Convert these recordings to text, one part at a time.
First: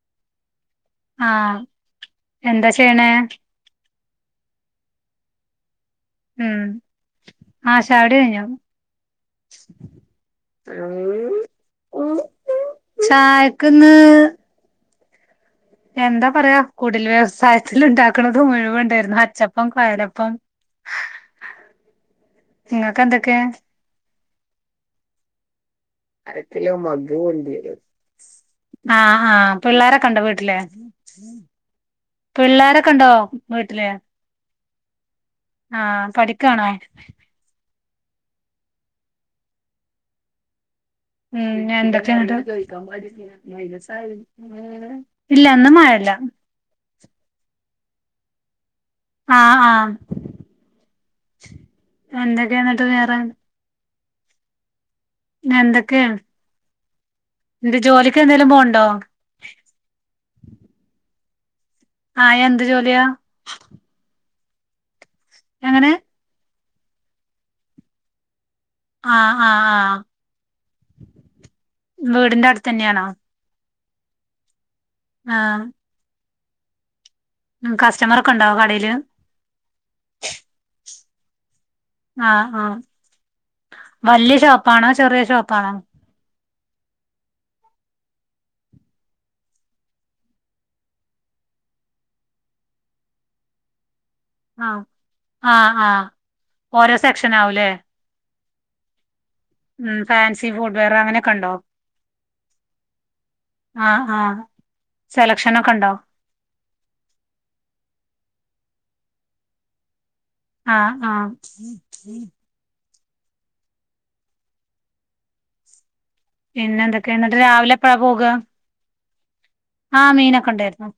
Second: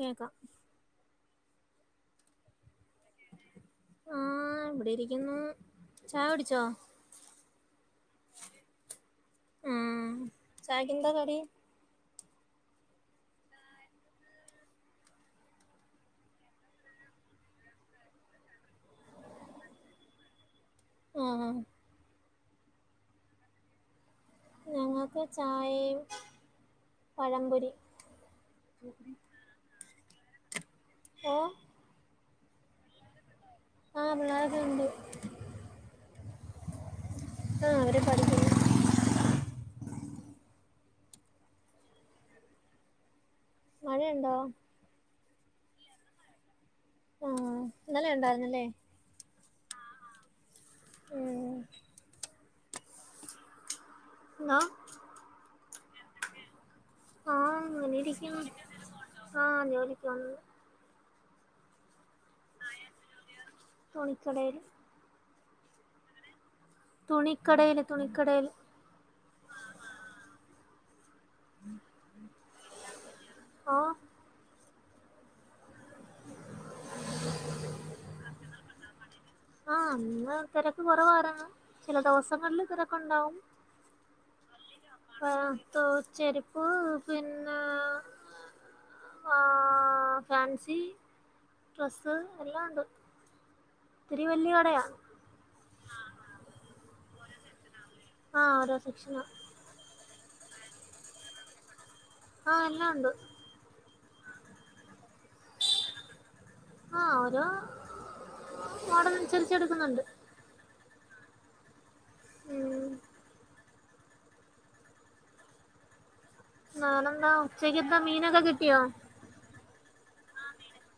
കേക്കാം ആ എന്താ ചെയ്യണ ആ ഇവിടെ ഇരിക്കുന്നു ചായ ഉം കുടിച്ചോ ആശാടഞ്ഞ ആ [unintelligible] ചായക്ക് എന്താ കടി ചായക്കന്ന് എന്താ പറയാ കൂടുതൽ വ്യവസായത്തി ഉണ്ടാക്കണത് മുഴുവ ഉണ്ടായിരുന്നു അച്ചപ്പം കൊയലപ്പം ഒ ഒ ഇങ്ങക്ക് എന്തൊക്കെ ഞങ്ങക് ചാ [unintelligible] ആ ആ പി പിള്ളോരൊ കണ്ട വീട്ടിലേ ഓ പിള്ളോരൊക്കെ ഉണ്ടോ വീട്ടില് ആ പിള്ളേരൊക്കെ ഉണ്ട് ആ പഠിക്കണോ ആ അവരെ പഠിക്കേ ഉം ഞന്തകെ ട്ട് മഴയുണ്ടോ ഇല്ല അന്ന് മഴല്ല ആ ഇന്നല്ല ഉണ്ടായിന്നല്ലേ ആ ആ ഉം എന്തൊക്കെയ എന്നിട്ട് വേറെ ആ ഞ എന്തൊക്കെയ ആ എന്റെ ഇങ്ങനെ ജോലിക്ക് ഇരിക്കുന്നു എന്തേലും പോണ്ടോ ആ ജോലിക്ക് വന്നു ആ എന്ത് ജോലിയാ തുടര് എങ്ങനെ തുണിക്കടയില് തുണിക്കടയില് ആ ആ ആ വീടിന്റെ അടുത്ത് തന്നെയാണോ ഓ ആ ഉം കസ്റ്റമർ ഒക്കെ ഒണ്ടാവോ കടയില് ആ അന്ന് തിരക്ക് കുറവാരെന്ന് ചില ദിവസങ്ങളില് തിരക്കുണ്ടാവും വലിയ ഷോപ്പാണോ ചെറിയ ഷോപ്പാണോ ഉം പിന്നെ ആ ഏ ഫാൻസി ഡ്രസ്സ് എല്ലാം ഒണ്ട് ആ ആ ആ ഓരോ സെക്ഷൻ ആവൂലേ ആ ഓരോ സെക്ഷനാ ഉം ഫാൻസി ഫൂട് വെയർ അങ്ങനെയൊക്കെ ഒണ്ടോ ആ എല്ലാം ഉണ്ട് ആ ആ സെലക്ഷനൊക്കെ ഉണ്ടോ ആ ഓരോ ഓടറനുസരിച്ച് എടുക്കുന്നൊണ്ട് ആഹ് ആഹ് ഉം പിന്നെ എന്തൊക്കെയ നാനെന്താ എന്നിട്ട് രാവിലെ ഉച്ചക്ക് എന്താ മീനൊക്കെ കിട്ടിയോ ആ മീനൊക്കെ ഉണ്ടായിരുന്നു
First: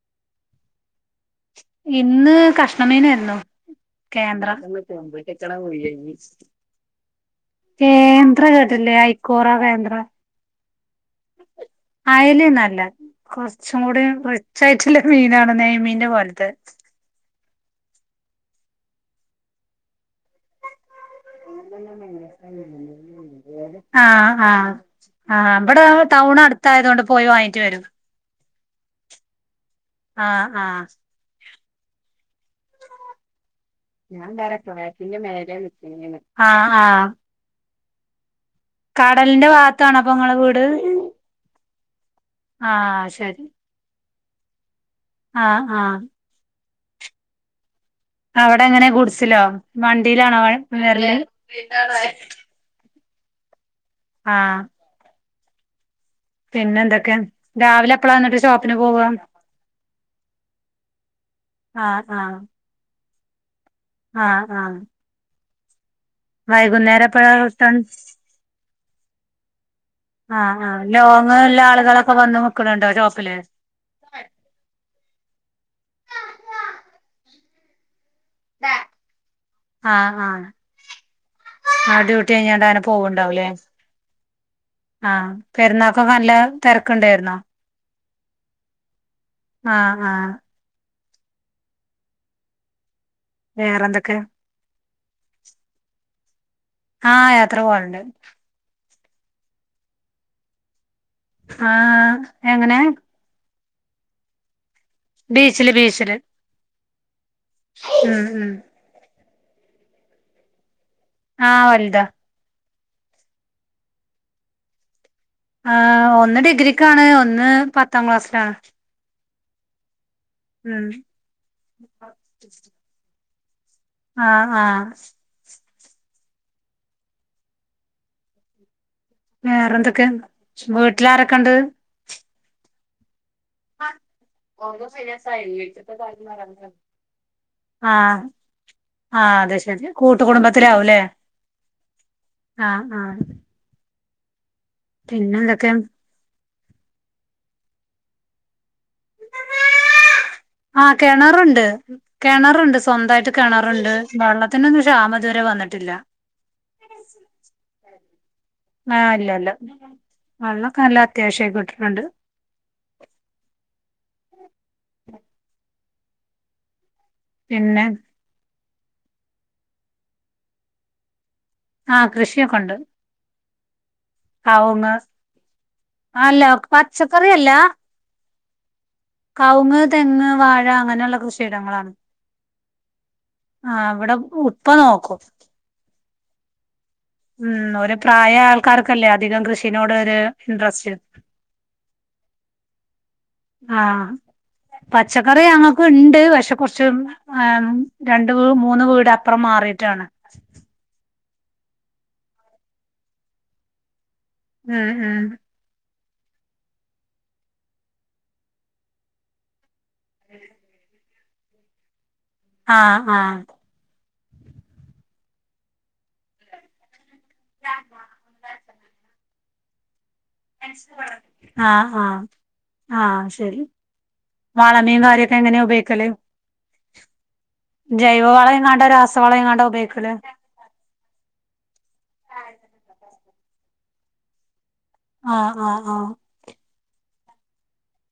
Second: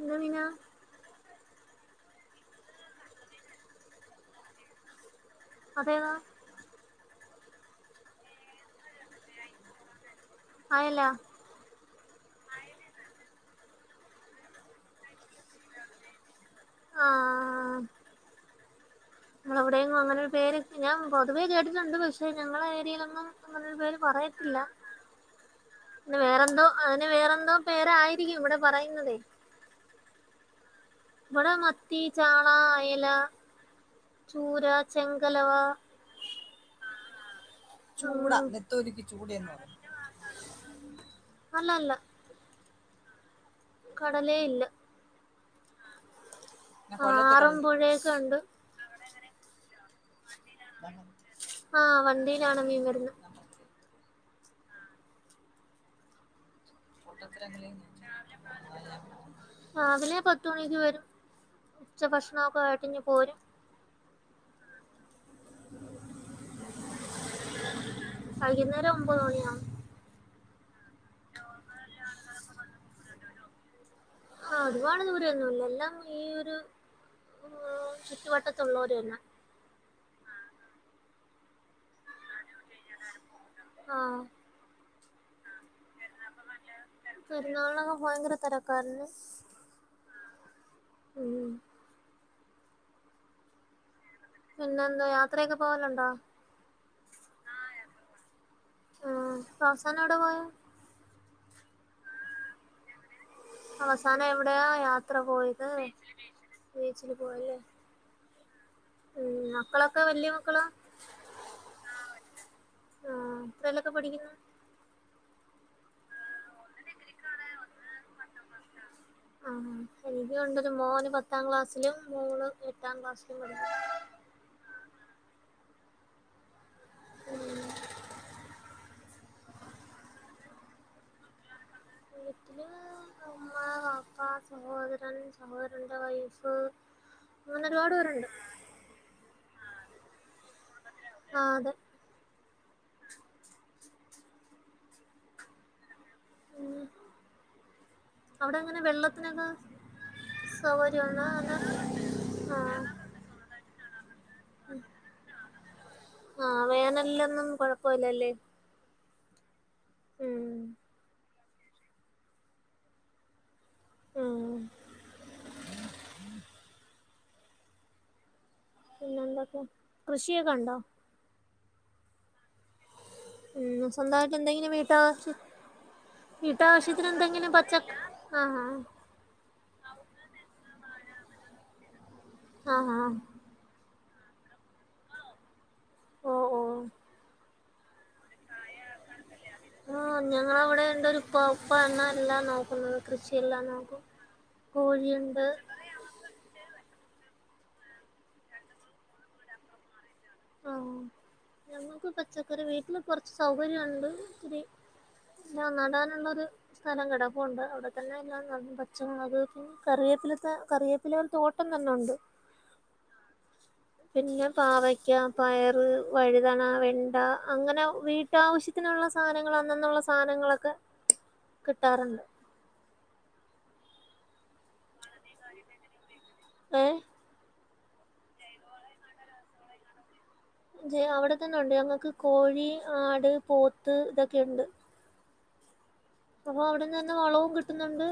എന്ത് മീന ഇന്ന് കഷ്ണമീനായിരുന്നു കേന്ദ്ര പൊരിച്ചണ അതേതാ കോഴിയായിരുന്ന് കേന്ദ്ര കെട്ടില്ലേ ഐക്കോറ കേന്ദ്ര അയല അയല് നല്ല കൊറച്ചും കൂടി റിച്ച് ആയിട്ടുള്ള മീനാണ് നെയ്മീന്റെ പോലത്തെ ആ അവിടെയെങ്ങും അങ്ങനൊരു പേരെക്കെ ഞാൻ പൊതുവേ കേട്ടിട്ടുണ്ട് പക്ഷെ ഞങ്ങള ഏരിയയിലൊന്നും അങ്ങനൊരു പേര് ആഹ് പറയത്തില്ല ആഹ് ആഹ് ഇബടെ ന് ടൗൺ വേറെന്തോ അടുത്തായതോണ്ട് അതിന് പോയി വേറെന്തോ വാങ്ങിട്ട് വരും പേരായിരിക്കും ഇവിടെ പറയുന്നതേ ആഹ്- ആഹ് അവിടെ മത്തി ചാള അയല ഞാൻ വേറെ ചൂര പ്രവാസിന്റെ ചെങ്കലവ മേലെ [unintelligible] ആഹ്- ആഹ് ചൂടാ കടലിന്റെ ഭാഗത്താണോ അപ്പൊ നിങ്ങളെ വീട് അല്ല അല്ല ആഹ് ശരി കടലേ ഇല്ല ആഹ് - ആഹ് മാറുമ്പൊഴേ അവിടെ എങ്ങനെ കുടിച്ചിലോ വണ്ടിയിലാണോ വെരല് ആ വണ്ടിയിലാണ് മീൻ വരുന്നത് ആഹ് പിന്നെ എന്തൊക്കെ രാവിലെ എപ്പളാ വന്നിട്ട് ഷോപ്പിന് പോവ രാവിലെ പത്തുമണിക്ക് വരും ആഹ് ഉച്ച ആഹ് ഭക്ഷണൊക്കെ ആയിട്ട് ഇങ്ങ് പോരും ആഹ്- ആഹ് വൈകുന്നേരം എപ്പഴ റിട്ടൺ വൈകുന്നേരം ഒമ്പത് മണിയാവും ആഹ്- ആ ലോങ് ഒല്ല ആളുകളൊക്കെ വന്ന് മുക്കണണ്ടോ ഷോപ്പില് ആ ഒരുപാട് ദൂരൊന്നുംല്ല എല്ലാം ഈ ഒരു ചുറ്റുവട്ടത്തുള്ളവര് തന്ന ആഹ് ആഹ് ആ ഡ്യൂട്ടി കഴിഞ്ഞാണ്ട് ആന് പോവുണ്ടാവുലേ ആ ആ പെരുന്നാക്കൊക്കെ നല്ല തെരക്കുണ്ടായിരുന്നോ പെരുന്നാളിനൊക്കെ ഭയങ്കര തിരക്കാര്ന്ന് ആഹ് -ആഹ് ഉം വേറെ എന്തൊക്കെ പിന്നെ എന്തോ യാത്രയൊക്കെ പോവലുണ്ടോ ആ യാത്ര പോവലുണ്ട് ആ അവസാനം എവിടെ പോയെ ആ എങ്ങനെ അവസാനം എവിടെയാ യാത്ര പോയത് ബീച്ചില് ബീച്ചില് ബീച്ചിൽ പോയല്ലേ ഉം ഉം ഉം മക്കളൊക്കെ വലിയ മക്കളാ ആഹ് വലുതാ ആ എത്രെലൊക്കെ പഠിക്ക്ന്ന്‌ ആ ഒന്ന് ഡിഗ്രിക്കാണ് ഒന്ന് പത്താം ക്ലാസ്സിലാണ് ആ എനിക്കുണ്ടൊരു ഉം മോന് പത്താം ക്ലാസ്സിലും മോള് എട്ടാം ക്ലാസ്സിലും പഠിക്കുന്നു. ആ ആ ഉം വേറെന്തൊക്കെ വീട്ടിലാരൊക്കെ ഇണ്ട് വീട്ടില് ഉമ്മ, വാപ്പ, സഹോദരൻ, [unintelligible] വീട്ടിത്ത സഹോദരന്റെ കാര്യം വൈഫ് അങ്ങനെ ആ ഒരുപാട് പേരുണ്ട്. ആ അതെ ശരി കൂട്ട് കുടുംബത്തിലെ ആവൂലേ ആഹ് അതെ ആ ആ പിന്നെന്തൊക്കെ ഉം അവിടെ എങ്ങനെ വെള്ളത്തിനൊക്ക ആ കെണറുണ്ട് കെണറുണ്ട് ആഹ് സ്വന്തായിട്ട് കെണറുണ്ട് വെള്ളത്തിനൊന്നും ക്ഷാമ ഇതുവരെ വന്നിട്ടില്ല ആ വേനല്ലൊന്നും കുഴപ്പോല്ലല്ലേ ആ ഇല്ലല്ല വെള്ളോക്കല്ല അത്യാവശ്യായി കിട്ട ട്ടണ് ണ്ട്‌ ഉം പിന്നെ പിന്നെ എന്തൊക്കെ കൃഷിയൊക്കെ ഉണ്ടോ ആ കൃഷിയൊക്കൊണ്ട് ഉം സ്വന്തായിട്ട് എന്തെങ്കിലും വീട്ടാവശ്യ അല്ല വീട്ടാവശ്യത്തിന് എന്തെങ്കിലും പച്ച ആ ആ കൗങ്ങ് തെങ്ങ് വാഴ അങ്ങനെയുള്ള കൃഷിയിടങ്ങളാണ് ആ ആ ഇവിട ഉപ്പ നോക്കും ഓ ഓ ഉം ഓരപ്രായയ ആൾക്കാർക്കല്ലേ അധികം കൃഷ ആ ഞങ്ങളവിടെ ഇണ്ടൊരുപ്പ ഉപ്പാണ എല്ലാം നോക്കുന്നത് കൃഷിയെല്ലാം ആ നോക്കും പച്ചക്കറി കോഴിയുണ്ട് ഞങ്ങക്കിണ്ട് പക്ഷെ കുറച്ച് ആ രണ്ട് മൂന്ന് വീടപ്പുറം മാറീട്ടാണ് ആ ഞമ്മക്ക് പച്ചക്കറി വീട്ടില് കൊറച്ച് സൗകര്യുണ്ട് ഉം ഉം പിന്ന നടാൻ [unintelligible] സ്ഥലം കിടപ്പോണ്ട് അവിടെത്തന്നെ എല്ലാം നടും പച്ചമുളക് കറിയേപ്പിലത്ത കറിയേ പില തോട്ടം തന്നെ ഉണ്ട് ആ ആ പിന്നെ പാവക്ക പയറ് വഴുതണ വെണ്ട അങ്ങനെ വീട്ടാവശ്യത്തി നുള്ള സാധനങ്ങൾ അന്നന്നുള്ള സാധനങ്ങളൊക്കെ ആ ആ കിട്ടാറുണ്ട് ആ ശരി വള മേ കാര്യൊക്ക എങ്ങനെയാ ഉപയോഗിക്കല് ഏ ജൈവ വളം ഇങ്ങാണ്ടോ രാസവളംങ്ങാണ്ടോ ഉപയോഗിക്കൂലേ ജെ അവിടെക്കെന്ന ഉണ്ട് ഞമ്മക്ക് കോഴി ആട് പോത്ത് ഇതൊക്കെയണ്ട് ആ ആ ആ അപ്പൊ അവിടന്ന് തന്നെ വളവും കിട്ടുന്നുണ്ട്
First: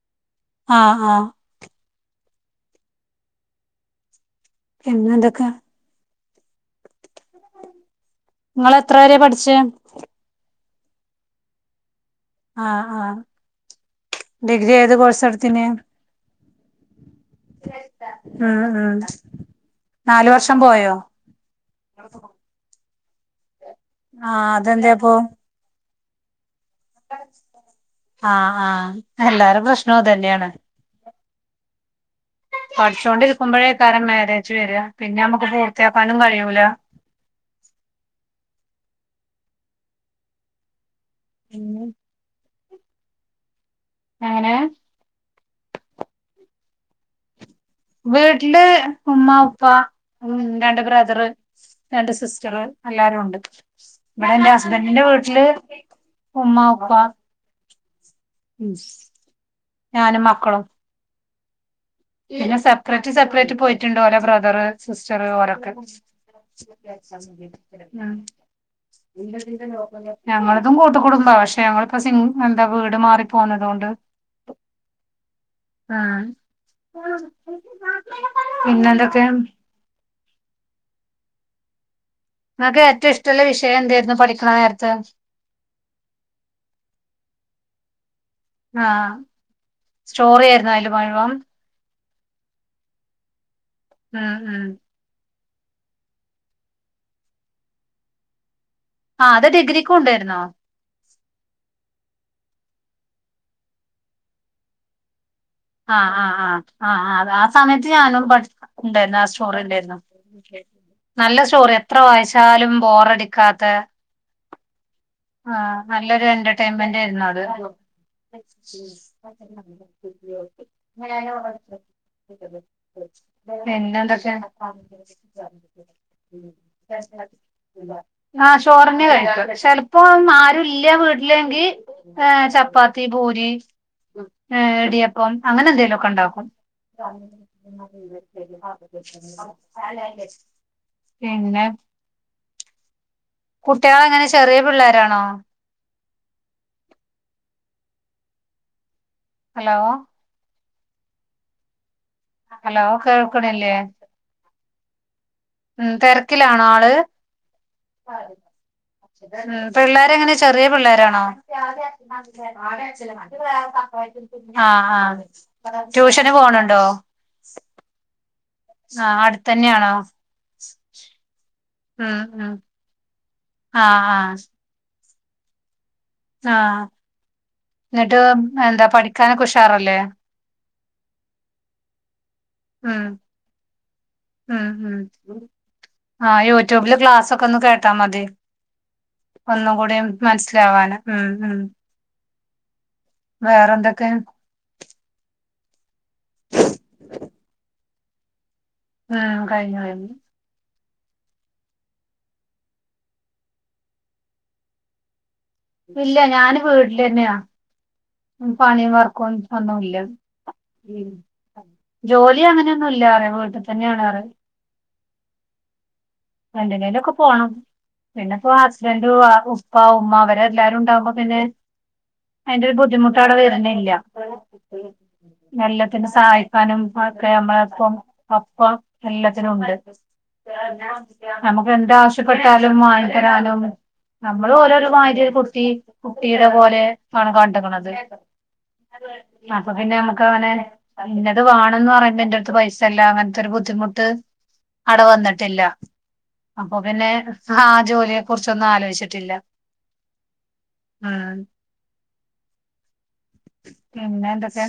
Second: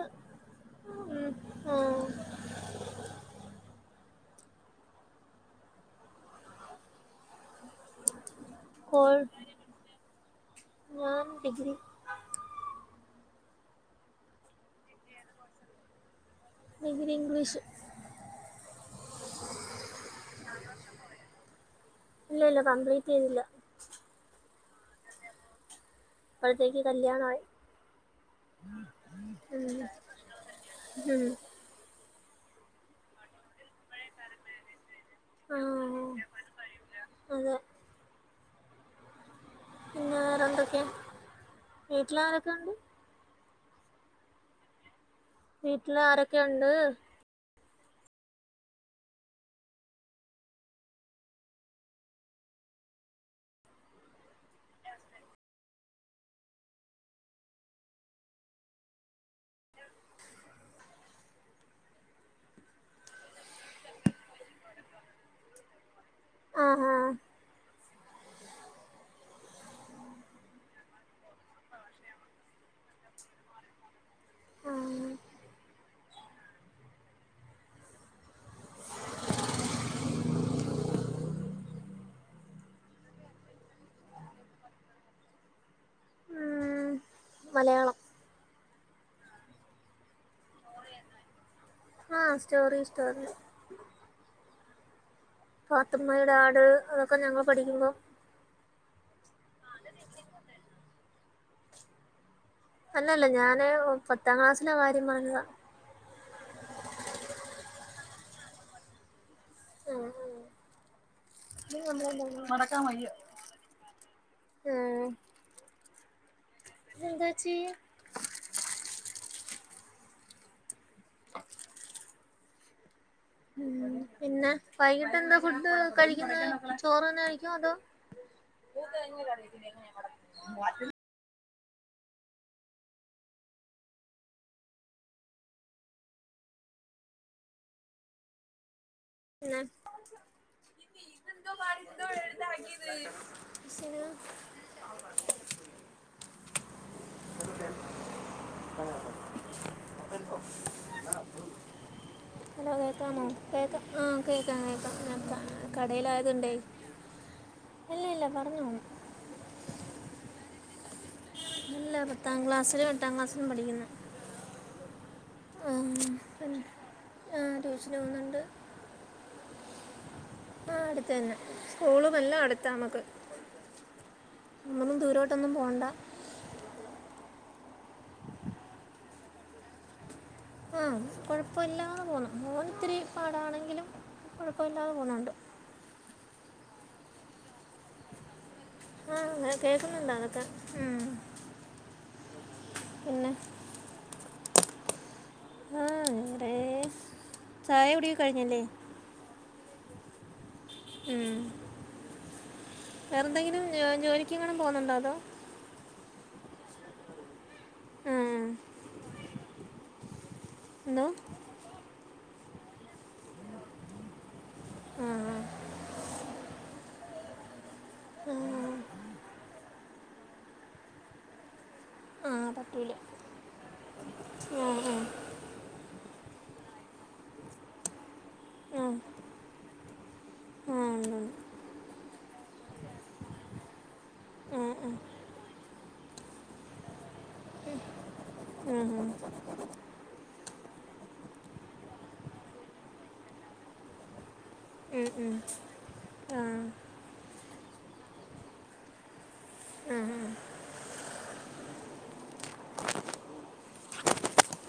ആ ആ ഉം ആഹ് പിന്നെ എന്തൊക്കെ മോൾ എത്ര വരെ കോഴി പഠിച്ചേ ഞാൻ ഡിഗ്രി ആ ആ ഡിഗ്രി ഏത് കോഴ്സ് എടുത്തന അത ഉം ഉ നാല വർഷം പോയോ ഇല്ല ഇല്ല കംപ്ലീറ്റ് യ്തില്ല. ആഹ് അതെന്തെ ഇപ്പൊ അപ്പോഴത്തേക്ക് കല്ല്യാണായി. ആഹ് ആഹ് എല്ലാര പ്രശ്നൊ അതെ ന്നെയാണ്. ഉം. പഠിച്ചോണ്ടിരിക്കുമ്പയേക്കാരം മ്യാരേജ് വെര്. പിന്നെ നമ്മക്ക് ആ, പൂർത്തിയാക്കാനും കഴിയൂല. അതെ പിന്നെ വേറെ എന്തൊക്കെയ, ഉം. വീട്ടില് ആരൊക്കെ ഇണ്ട്? എങ്ങനെ വീട്ടില് ആരൊക്കെ ഉണ്ട്? വീട്ടില് ഉമ്മ ഉപ്പ ഉം രണ്ട് ബ്രദറ് രണ്ട് സിസ്റ്ററ് എല്ലാരും ഉണ്ട് ഇവിടെ എന്റെ ഹസ്ബന്റിന്റെ വീട്ടില് ഉമ്മ ഉപ്പ ഉം ഞാനും മക്കളും. പിന്നെ സെപ്പറേറ്റ് സെപ്പറേറ്റ് പോയിട്ടുണ്ട് ഓലെ ബ്രദറ് സിസ്റ്ററ് ഓരൊക്കെ. [inaudible] ആ ആ, ഉം ഞങ്ങളതും കൂട്ട് കുടുംബാ പക്ഷെ ഞങ്ങളിപ്പോ സിൻ എന്താ വീട് മാറി പോന്നത് കൊ ണ്ട് ആ. ആഹ് പിന്നെന്തൊക്കെയ? നിങ്ങക്ക് ഏറ്റവും ഇഷ്ട്ടൊള്ള വിഷയം എന്തായിരുന്നു പഠിക്കണ നേരത്ത്. ഉം, മലയാളം ആഹ് സ്റ്റോറി ആയിരുന്നാ അതില് മുഴുവം ആഹ് സ്റ്റോറി സ്റ്റോറി ഉം ഉം പാത്തുമ്മയുടെ ആട് അതൊക്കെ ഞങ്ങള് പഠിക്കുമ്പോ ആഹ് അത് ഡിഗ്രിക്കു ഉണ്ടായിരുന്നോ? അല്ലല്ല ഞാന് പത്താം ക്ലാസ്സിലെ കാര്യം പറഞ്ഞതാ ആഹ് ആഹ് ആഹ് ആഹ് ആഹ് ആ സമയത്ത് ഞാനും പഠി ഇണ്ടായിരുന്നു [unintelligible] സ്റ്റോറിണ്ടായിരുന്നു നല്ല സ്റ്റോറിയാ എത്ര വായിച്ചാലും ബോറടിക്കാത്ത ആഹ് നല്ലൊരു എന്റർടെയ്മെന്റായിരുന്നു എന്താ അത്. [inaudible] ചെയ്യുക [unintelligible] പിന്നെന്തൊക്കെയാ? പിന്നെ വൈകിട്ട് എന്താ ഫുഡ് കഴിക്കുന്നത് ചോറ് തന്നെ കഴിക്കോ അതോ ആഹ് ചോറന്നേ കഴിക്കാ ചെലപ്പോ ആരു ഇല്ല വീട്ടിലെങ്കീ ഏഹ് ചപ്പാത്തി, പൂരി, ഏഹ് ഇടിയ പ്പം അങ്ങനെ എന്തെങ്കിലൊക്കെ ഇണ്ടാക്കും പിന്നെ പിന്നെ കുട്ടികളെങ്ങനെ ചെറിയ പിള്ളേരാണോ? ഹലോ ഹലോ കേൾക്കണില്ലേ ആഹ് കേക്കാ കേക്കാം ഞാൻ ഉം കടയിലായതോണ്ടേ തിരക്കിലാണോ ആള് അല്ല അല്ല പറഞ്ഞോ പിള്ളേരെങ്ങനെ ചെറിയ പിള്ളേ രാണോ ഇല്ല പത്താം ക്ലാസ്സിലും എട്ടാം ക്ലാസ്സിലും പഠിക്കുന്നു ആഹ് ആഹ് ട്യൂഷന് പിന്നെ പോണുണ്ടോ? ട്യൂഷന് പോകുന്നുണ്ട് ആഹ് അടുത്തന്നാണോ ആഹ് അടുത്ത് തന്നെ സ്കൂളും എല്ലാം അടുത്താമ്മക്ക് ആഹ് ആഹ് പെട്ടൊന്നും പോണ്ട ആഹ് ന്നിട്ട് എന്താ പഠിക്കാനൊക്കെ ഉഷാറല്ലേ ആഹ് കൊഴപ്പല്ലാന്ന് പോന്നു മോൻ ഒത്തിരി ഉം പാടാണെങ്കിലും ഉം കൊഴപ്പല്ലാതെ പോണുണ്ട് യട്യൂബില് ക്ലാസ്സൊക്കെ ഒന്ന് കേട്ടാ മതി ആ അങ്ങനെ ഒന്നും കൂടി കേൾക്കുന്നുണ്ട് മനസ്സിലാവാന് അതൊക്കെ ഉം ഉം പിന്നെ വേറെന്തൊക്കെ ആഹ് വേറേ ചായ കുടി ഒക്കെ കഴിഞ്ഞല്ലേ ആഹ് കഴിഞ്ഞു കഴിഞ്ഞു ഉം വേറെന്തെങ്കിലും ജോലിക്ക് എങ്ങാനും പോവുന്നുണ്ടോ അതോ ഇല്ല ഞാന് വീടിലെന്നെയാ ആ. ഉം പണി വർക്കും ഒന്നുല്ല എന്തോ ഉം ജോലി അങ്ങനെയൊന്നുല്ല ല്ലാറെ വീട്ടിൽ തന്നെയാണേറെ ആ എന്തിനേലൊക്കെ പോണം ആ. പിന്നെപ്പം ഹസ്ബന്റ്, ഉപ്പ ഉമ്മ ഇവരെല്ലാരും ഉണ്ടാവുമ്പം പിന്നെ ആ അയ്ന്റൊരു പറ്റൂല ബുദ്ധിമുട്ട് അവിടെ വര്ണില്ല ആ ആ എല്ലത്തിനും സഹായി ക്കാനും അതൊക്കെ നമ്മളെപ്പം ഒപ്പം ആ എല്ലത്തിനും ഉണ്ട് ആ ഉണ്ട്, ഉണ്ട്. നമുക്ക് എന്താവശ്യപ്പെട്ടാലും വാങ്ങിത്തരാനും നമ്മള് ആ ഓലൊരു ആ. മാരി കുട്ടി കുട്ടീടെ പോലെ ആണ് കണ്ട്ക്ക്ണത് ഉം, ഉം. അപ്പൊ പിന്നെ നമ്മക്കങ്ങനെ ഇന്നത് വേണന്ന് പറയുമ്പം ഇന്റടുത്ത് പൈസല്ല അങ്ങനത്തൊരു ബുദ്ധിമുട്ട് അടെ ഉം, ഉം. വന്നിട്ടില്ല ആ അപ്പം പിന്നെ ആഹ് ജോലിയെ കുറിച്ചൊന്നും ആലോചിച്ചിട്ടില്ല ആ ആ. ഉം പിന്നെ എന്തൊക്കെ?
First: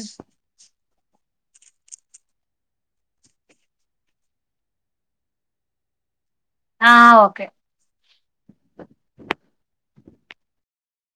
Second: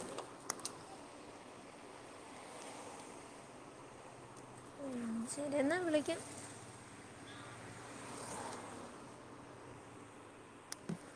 ശരി എന്ന വിളിക്കാം ആഹ് ഓക്കെ